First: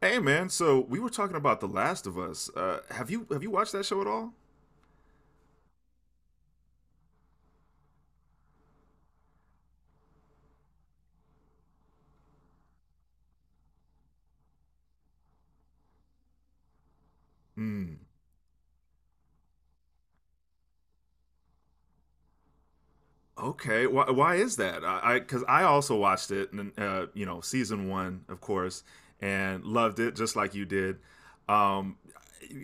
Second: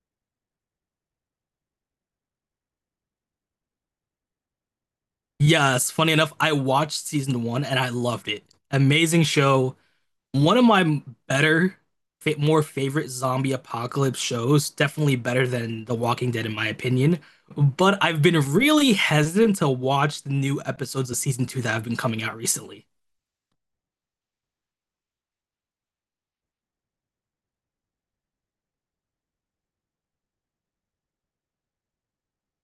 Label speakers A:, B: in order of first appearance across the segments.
A: Hey man, so we were talking about The Last of Us. Have you have you watched that show at all?
B: Yes, funny enough, I watched season one and I loved it. Amazing show. One of my better, fa more favorite zombie apocalypse shows. Definitely better than The Walking Dead, in my opinion.
A: Mm,
B: But I've been really hesitant to watch the new episodes of season two that have been coming out recently.
A: okay. Why is that? 'Cause I also watched it, and you know, season one, of course, and loved it just like you did. Um,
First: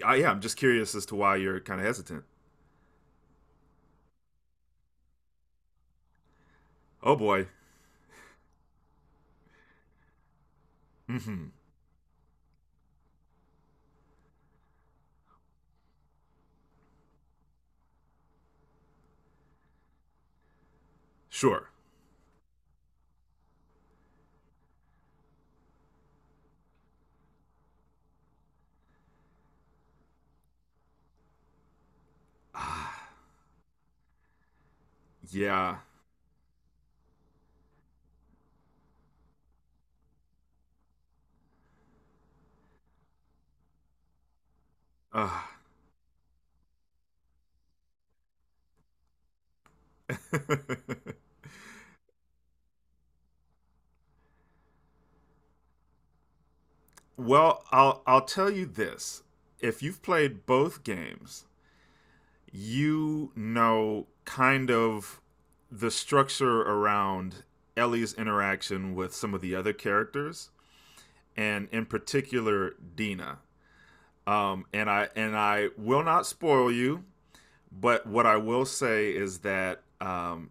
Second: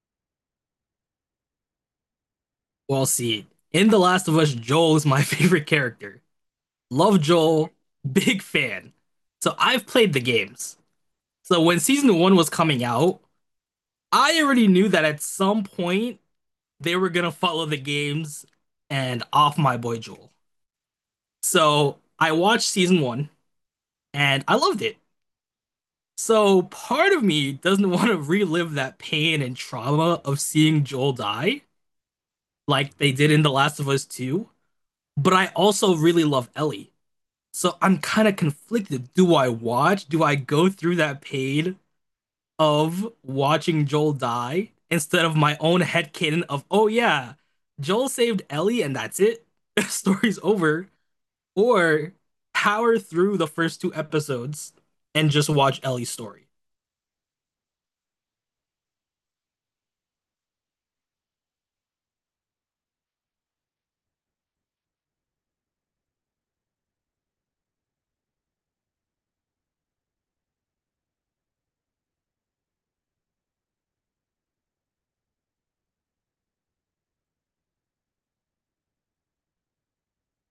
A: yeah, I'm just curious as to why you're kind of hesitant.
B: We'll see. In The Last of Us, Joel is my favorite character.
A: Oh
B: Love
A: boy.
B: Joel, big fan. So I've played the games.
A: Hmm.
B: So when season one was coming out, I already knew that at some point, they were gonna follow the games and off my boy Joel.
A: Sure.
B: So I watched season one and I loved it. So part of me doesn't want to relive that pain and trauma of seeing Joel die like
A: Ah,
B: they did in The Last of Us 2, but I
A: yeah.
B: also really love Ellie. So I'm kind of conflicted. Do I watch? Do I go through that pain of watching Joel die instead of
A: Ah.
B: my own headcanon of, "Oh yeah, Joel saved Ellie and that's it? Story's over," or power through the first two episodes and just watch Ellie's story?
A: Well, I'll tell you this. If you've played both games, you know kind of the structure around Ellie's interaction with some of the other characters, and in particular Dina. And I will not spoil you, but what I will say is that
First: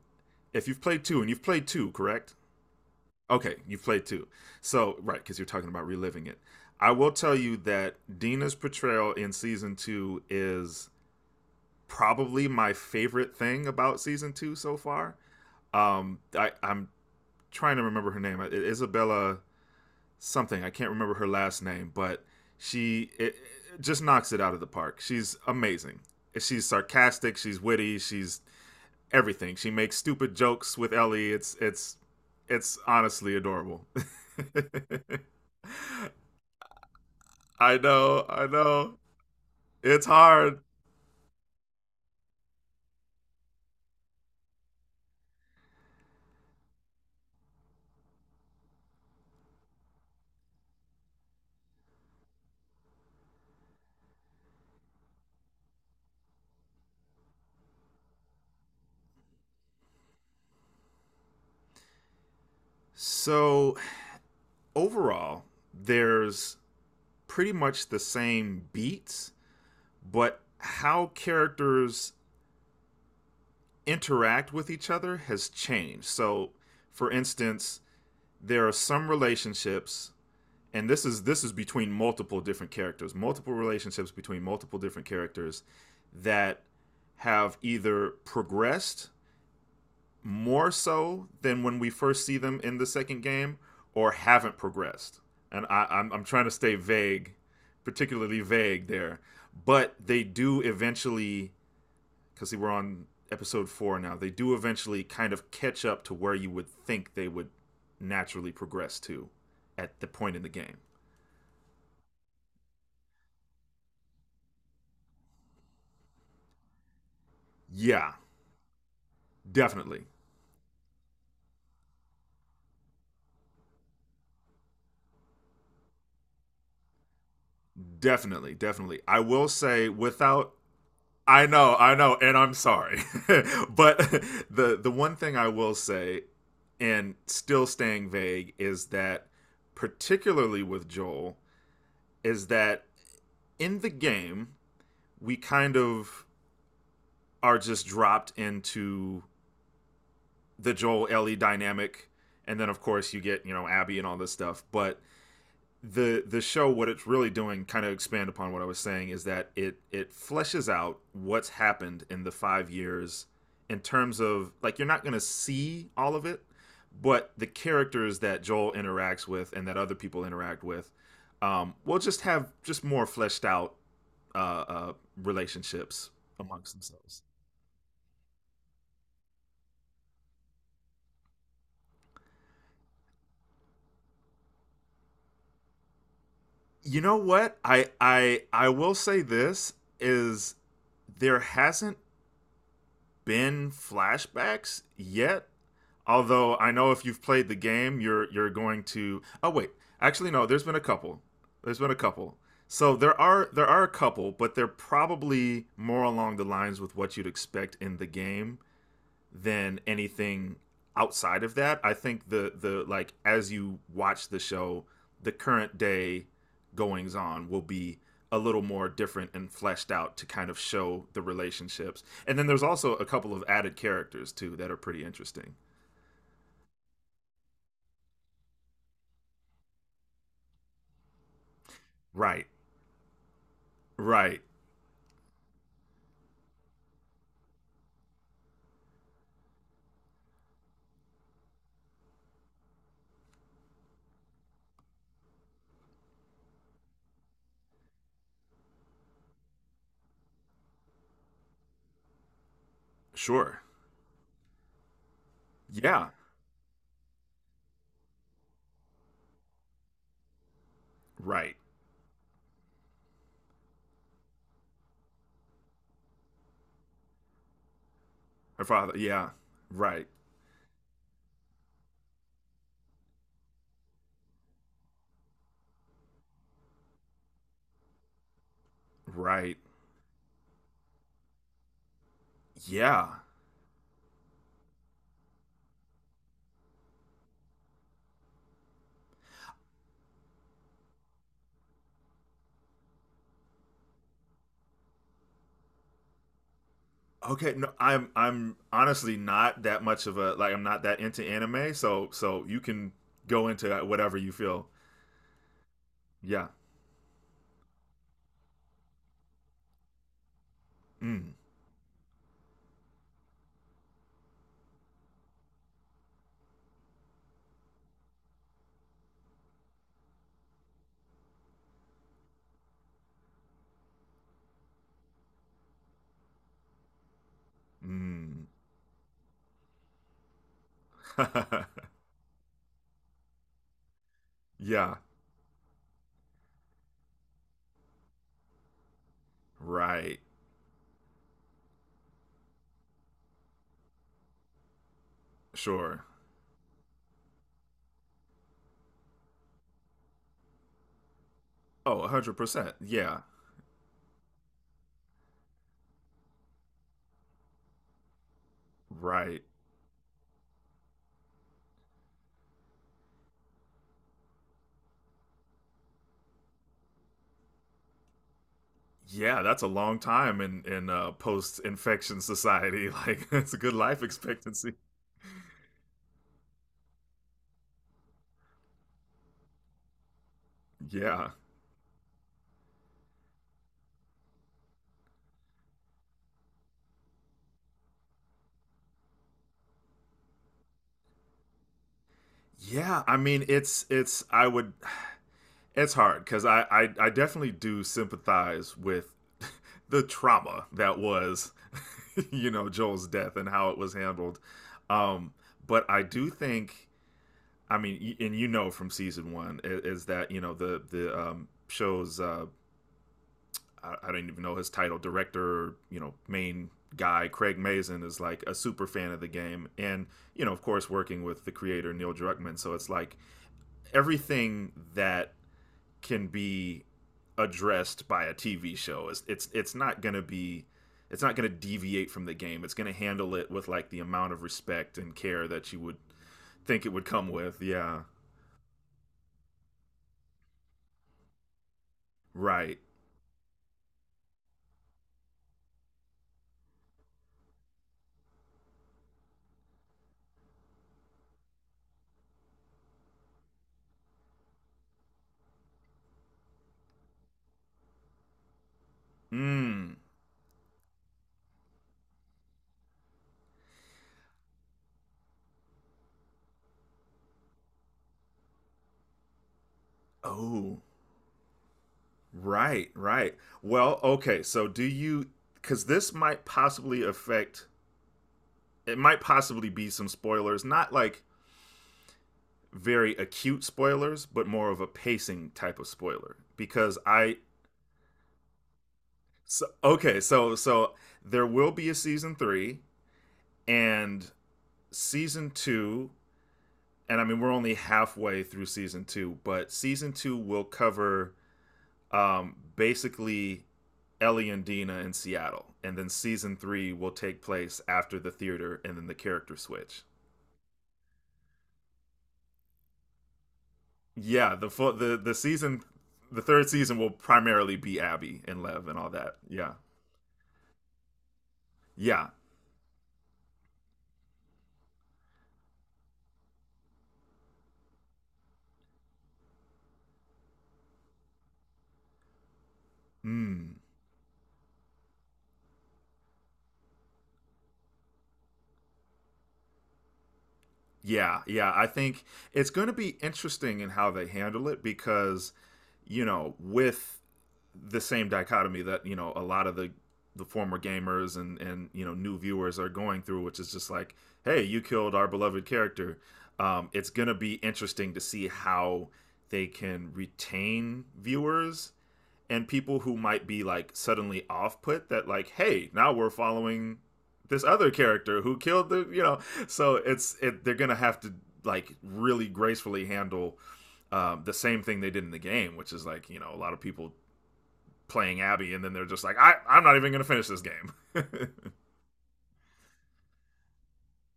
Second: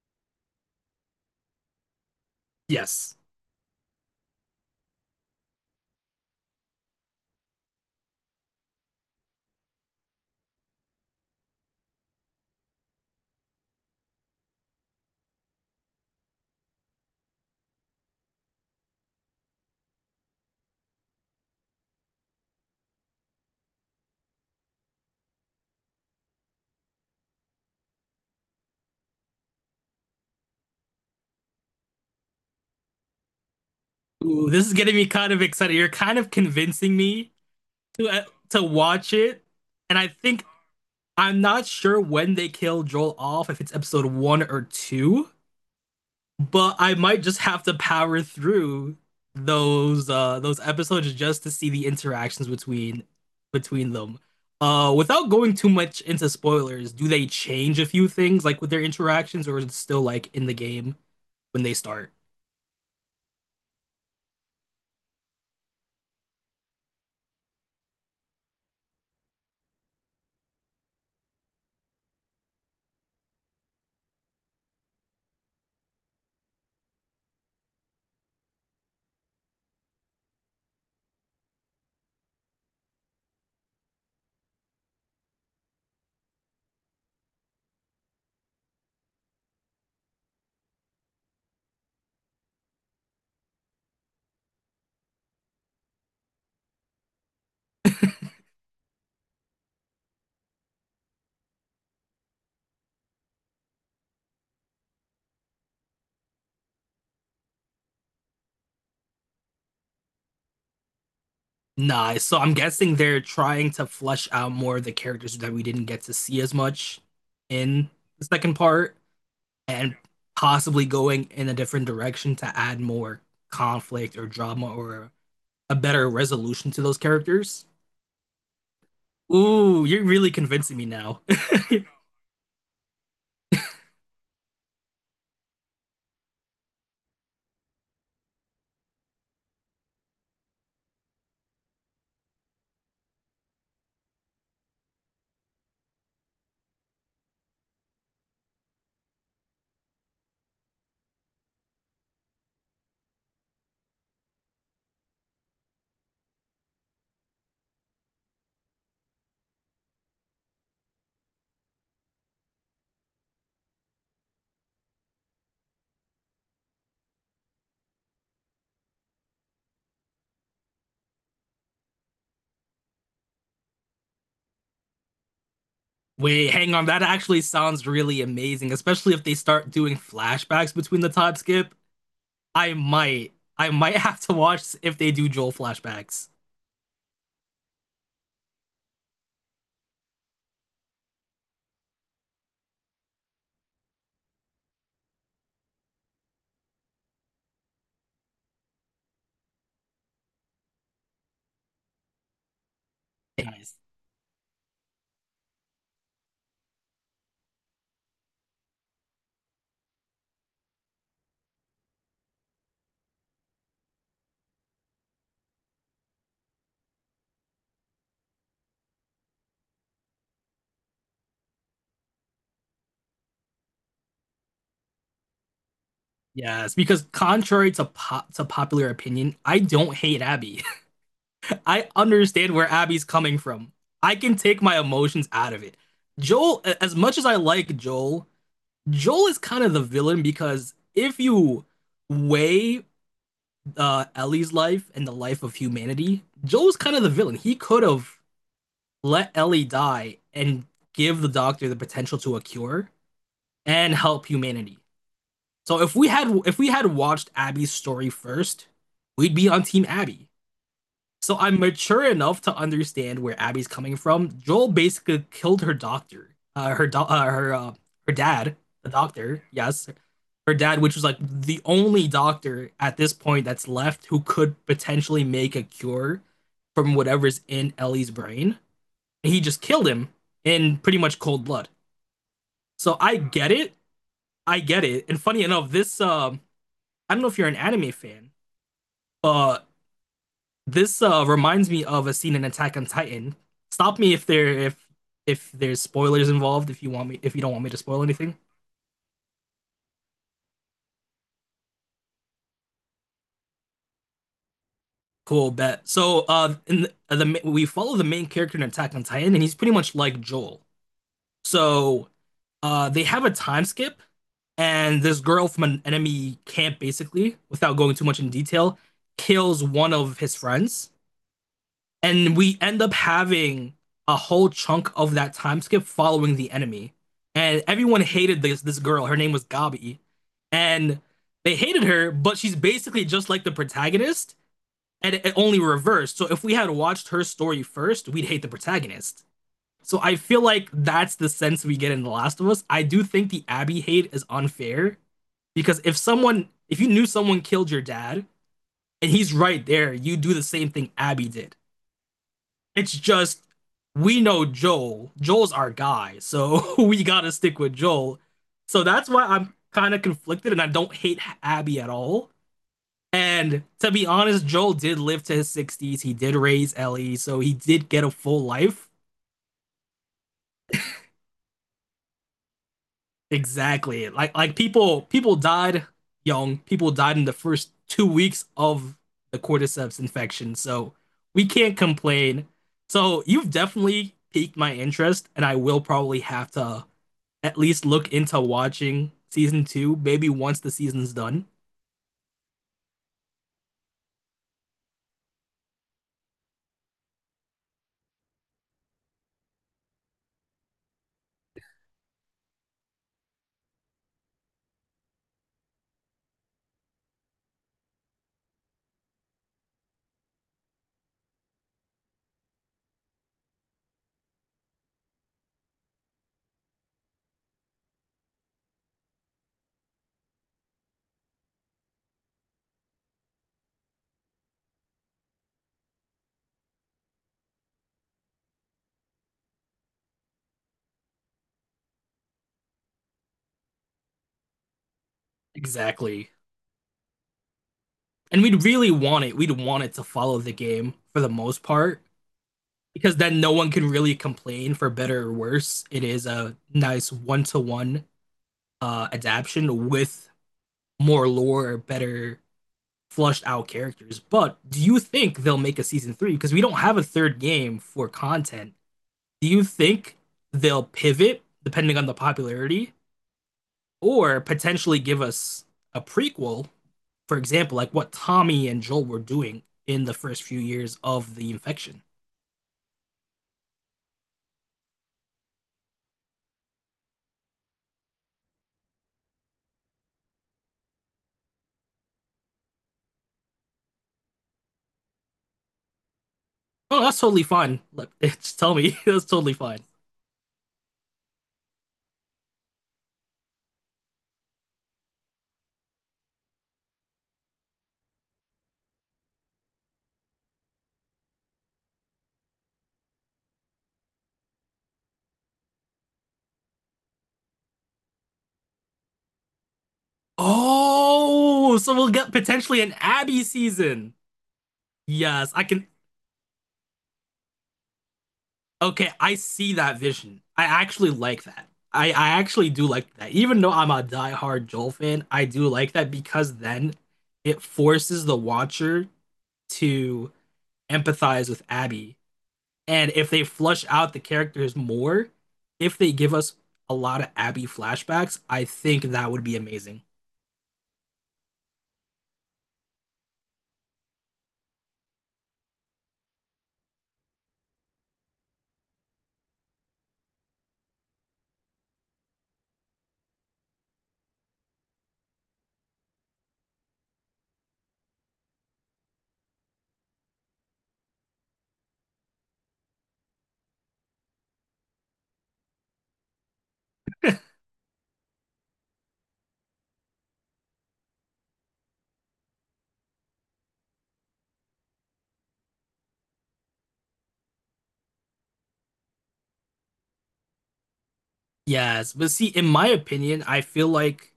A: if you've played two, and you've played two, correct?
B: Yes.
A: Okay, you've played two. So right, because you're talking about reliving it. I will tell you that Dina's portrayal in season two is probably my favorite thing about season two so far. I'm trying to remember her name, Isabella something. I can't remember her last name, but she it, it just knocks it out of the park. She's amazing. She's sarcastic. She's witty. She's everything. She makes stupid jokes with Ellie. It's honestly adorable.
B: Ooh, this is getting me kind of excited. You're kind of convincing me
A: I
B: to uh,
A: know. I
B: to
A: know.
B: watch it, and
A: It's
B: I think
A: hard.
B: I'm not sure when they kill Joel off, if it's episode one or two. But I might just have to power through those episodes just to see the interactions between them. Without going too much into spoilers, do they change a few things like with their interactions, or is it still like in the game when they start?
A: So overall, there's pretty much the same beats, but how characters interact with each other has changed. So, for instance, there are some relationships and this is between multiple different characters, multiple relationships between multiple different characters that have either progressed more so than when we first see them in the second game, or haven't progressed. And I'm trying to stay vague, particularly vague there. But they do eventually, because we're on episode four now, they do eventually kind of catch up to where you would think they would naturally progress to at the point in the game.
B: Nah, so I'm guessing they're trying to flesh out more of the characters that we didn't get to see as much in
A: Yeah,
B: the second part, and
A: definitely.
B: possibly going in a different direction to add more conflict or drama or a better resolution to those characters.
A: Definitely. Definitely. I will
B: Ooh,
A: say,
B: you're really
A: without—
B: convincing me now.
A: I know, I know, and I'm sorry. But the one thing I will say and still staying vague is that particularly with Joel is that in the game we kind of are just dropped into the Joel Ellie dynamic and then of course you get, you know, Abby and all this stuff, but the show what it's really doing kind of expand upon what I was saying is that it fleshes out what's happened in the 5 years in terms of like you're not going to see all of it but the characters that Joel interacts with and that other people interact with will just have just more fleshed out uh, uh, relationships
B: Wait,
A: amongst
B: hang on. That
A: themselves.
B: actually sounds really amazing, especially if they start doing flashbacks between the Todd skip. I might, I might have to watch if they do Joel flashbacks.
A: You know what I will say this is there hasn't been flashbacks yet. Although I know if you've played the game, you're going to. Oh wait, actually no. There's been a couple. There's been a couple. So there are there
B: Yes,
A: are a couple, but they're probably more along the lines with what you'd expect in the game than anything outside of that. I think the like as you watch the show, the current day goings on will be a little more different and fleshed out to kind of show the relationships. And then there's also a couple of added characters too that are pretty interesting.
B: yes, because contrary to popular opinion, I don't hate Abby. I
A: Right.
B: understand where Abby's coming from. I can
A: Right.
B: take my emotions out of it. Joel, as much as I like Joel, Joel is kind of the villain because if you weigh Ellie's life and the life of humanity, Joel's kind of the villain. He could have let Ellie die and give the doctor the potential to a cure
A: Sure.
B: and help humanity. So
A: Yeah.
B: if we had watched Abby's story first, we'd be on team Abby. So
A: Right.
B: I'm mature enough to understand where Abby's coming from. Joel basically killed her doctor, her do- her her dad,
A: Her
B: the
A: father. Yeah.
B: doctor, yes,
A: Right.
B: her dad, which was like the only doctor at this point that's left who could potentially make a cure from whatever's in Ellie's brain. And he
A: Right.
B: just killed him in pretty much cold blood. So
A: Yeah.
B: I get it. I get it. And funny enough, this I don't know if you're an anime fan, but this reminds me of a scene in Attack on Titan. Stop me if there's spoilers involved, if you don't
A: Okay,
B: want
A: no,
B: me to spoil
A: I'm
B: anything.
A: I'm honestly not that much of a— like I'm not that into anime, so so you can go into that whatever you feel.
B: Cool bet. So,
A: Yeah.
B: in the ma- we follow the main character in Attack on Titan, and he's pretty much like Joel.
A: Mm.
B: So, they have a time skip, and this girl from an enemy camp, basically, without going too much in detail, kills one of his friends, and we end up having a whole chunk of that time skip following the enemy. And everyone hated
A: Mm.
B: this girl. Her name was Gabi, and they hated her, but she's basically just like the protagonist
A: Yeah.
B: and it only reversed. So if we had watched her story first, we'd hate the protagonist. So I
A: Right.
B: feel like that's the sense we get in The Last of Us. I do think the Abby hate is unfair because if
A: Sure.
B: someone, if you knew someone killed your dad and he's right there, you do the same thing Abby did.
A: Oh, 100%.
B: It's
A: Yeah.
B: just we know Joel. Joel's our guy, so we gotta stick with Joel. So that's why
A: Right.
B: I'm kind of conflicted, and I don't hate Abby at all. And to be honest, Joel did live to his 60s. He did raise Ellie, so he did get a full life.
A: Yeah, that's a long time in post-infection society. Like that's a good life
B: Exactly. Like
A: expectancy.
B: people died young. People died in the first 2 weeks of the cordyceps infection. So
A: Yeah.
B: we can't complain. So you've definitely piqued my interest and I will probably have to at least look into watching season 2 maybe once the season's done.
A: Yeah, I mean it's I would— it's hard because I definitely do sympathize with the trauma that was, you know, Joel's death and how it was handled. Um, but I do think, I mean, and you know from season one is, that you know the show's I don't even know his title, director, you know, main guy Craig Mazin is like a super fan of the game, and you know, of course, working with the creator Neil Druckmann, so it's like everything that can be addressed by a TV show. It's not going to be— it's not going to deviate from the game. It's going to handle it with like the amount of respect and care that you would
B: Exactly.
A: think it would come with. Yeah.
B: And we'd really want it. We'd want it to follow the game for the most part
A: Right.
B: because then no one can really complain for better or worse. It is a nice one to one adaptation with more lore, better flushed out characters. But do you think they'll make a season three? Because we don't have a third game for content. Do you
A: Mm.
B: think they'll pivot depending on the popularity or potentially give us a prequel? For example, like what Tommy and Joel were doing in the first few
A: Oh,
B: years of the infection.
A: right, right. Well, okay. So do you— cuz this might possibly affect— it might possibly be some spoilers, not like very acute spoilers, but more of a pacing type of spoiler because
B: Oh, that's
A: I—
B: totally fine. Like, just tell me, that's totally
A: so
B: fine.
A: okay, so there will be a season three and season two, and I mean we're only halfway through season two, but season two will cover basically Ellie and Dina in Seattle, and then season three will take place after the theater and then the character switch.
B: Oh, so we'll get potentially an Abby season.
A: Yeah, the full,
B: Yes, I can.
A: the third season will primarily be Abby and Lev and all
B: Okay, I
A: that. Yeah,
B: see that vision. I actually like that. I,
A: yeah.
B: I actually do like that. Even though I'm a diehard Joel fan, I do like that because then it forces the watcher to empathize with Abby. And if they
A: Mm.
B: flush out the characters more, if they give us a lot of Abby flashbacks, I think that would be amazing.
A: Yeah, yeah. I think it's going to be interesting in how they handle it because, you know, with the same dichotomy that you know a lot of the former gamers and you know new viewers are going through, which is just like, hey, you killed our beloved character. It's going to be interesting to see how they can retain viewers and people who might be like suddenly off put that like hey now we're following this other character who killed the you know so they're gonna have to like really gracefully handle the same thing they did in the game which is like you know a lot of people playing abby and then they're just like I'm not even gonna finish this game.
B: Yes, but see, in my opinion, I feel like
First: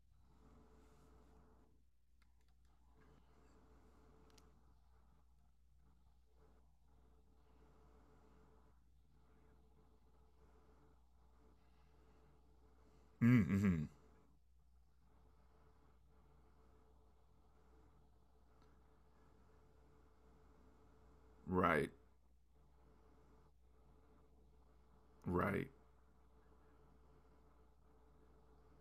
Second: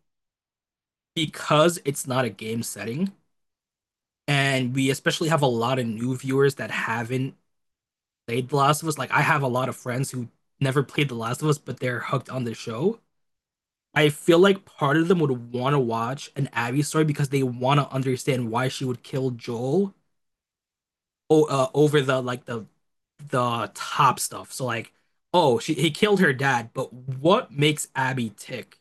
B: because it's not a game setting, and we especially have a lot of new viewers that haven't played The Last of Us. Like I have a lot of friends who never played The Last of Us, but they're hooked on the show.
A: Mm-hmm.
B: I feel like part of them would want to watch an Abby story because they want to understand why she would kill Joel
A: Right,
B: over, the top stuff. So like, oh,
A: right,
B: she he killed her dad, but what makes Abby tick?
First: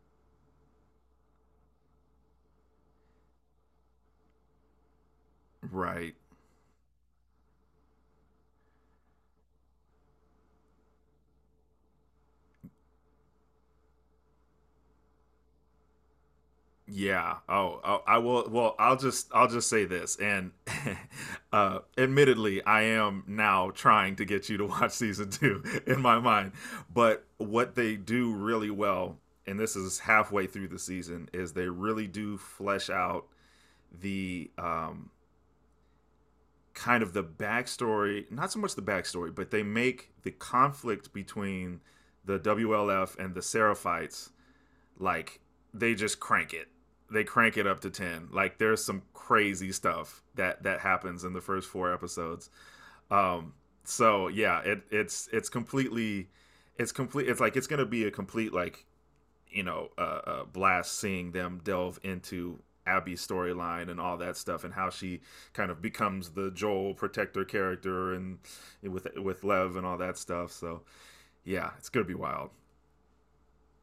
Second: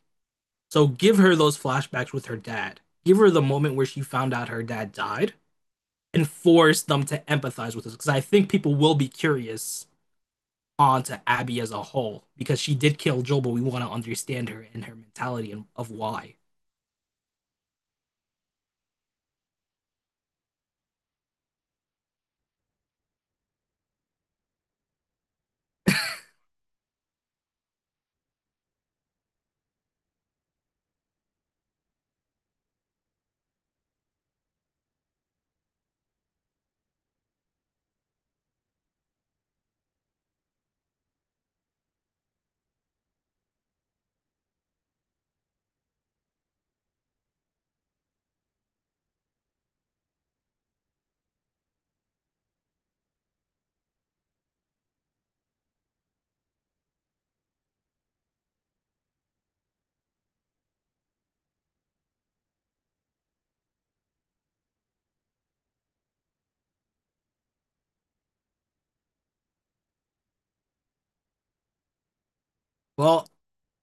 B: So give her those flashbacks with her dad. Give her the moment where she found out her dad died
A: right.
B: and force them to empathize with us because I think people will be curious onto Abby as a whole because she did kill Joel, but we want to understand her and her mentality and of why.
A: Yeah. Oh, oh, I will. Well, I'll just say this, and admittedly, I am now trying to get you to watch season two in my mind. But what they do really well, and this is halfway through the season, is they really do flesh out the kind of the backstory. Not so much the backstory, but they make the conflict between the WLF and the Seraphites like they just crank it. They crank it up to 10. Like there's some crazy stuff that that happens in the first four episodes. Um so yeah, it's completely— it's complete— it's like it's going to be a complete like, you know, blast seeing them delve into Abby's storyline and all that stuff and how she kind of becomes the Joel protector character and with Lev and all that stuff. So, yeah, it's going to be wild.
B: Well,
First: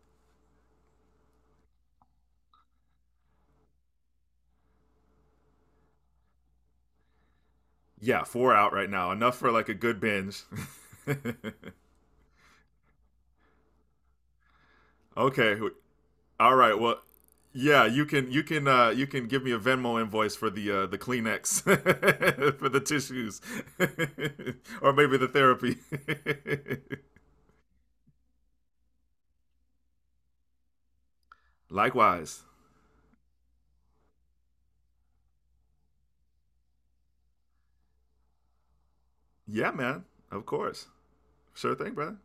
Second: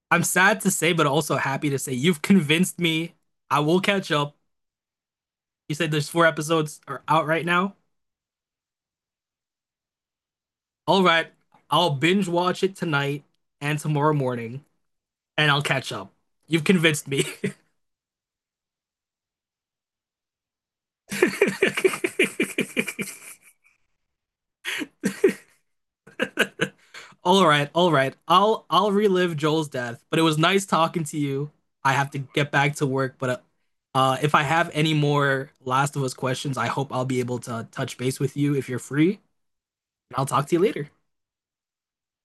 B: I'm sad to say, but also happy to say you've convinced me. I will catch up. You said there's four episodes are out right now.
A: Yeah, four out right now. Enough for like a good binge.
B: All right, I'll binge watch it tonight and tomorrow morning, and
A: Okay.
B: I'll
A: Wh-
B: catch up.
A: All
B: You've
A: right. Well,
B: convinced me.
A: yeah, you can you can you can give me a Venmo invoice for the Kleenex for the tissues. Or maybe the therapy.
B: All right, all right. I'll relive Joel's death, but it was nice talking to you. I have to
A: Likewise.
B: get back to work, but if I have any more Last of Us questions, I hope I'll be able to touch base with you if you're free, and
A: Yeah, man.
B: I'll
A: Of
B: talk to you
A: course.
B: later.
A: Sure thing, brother.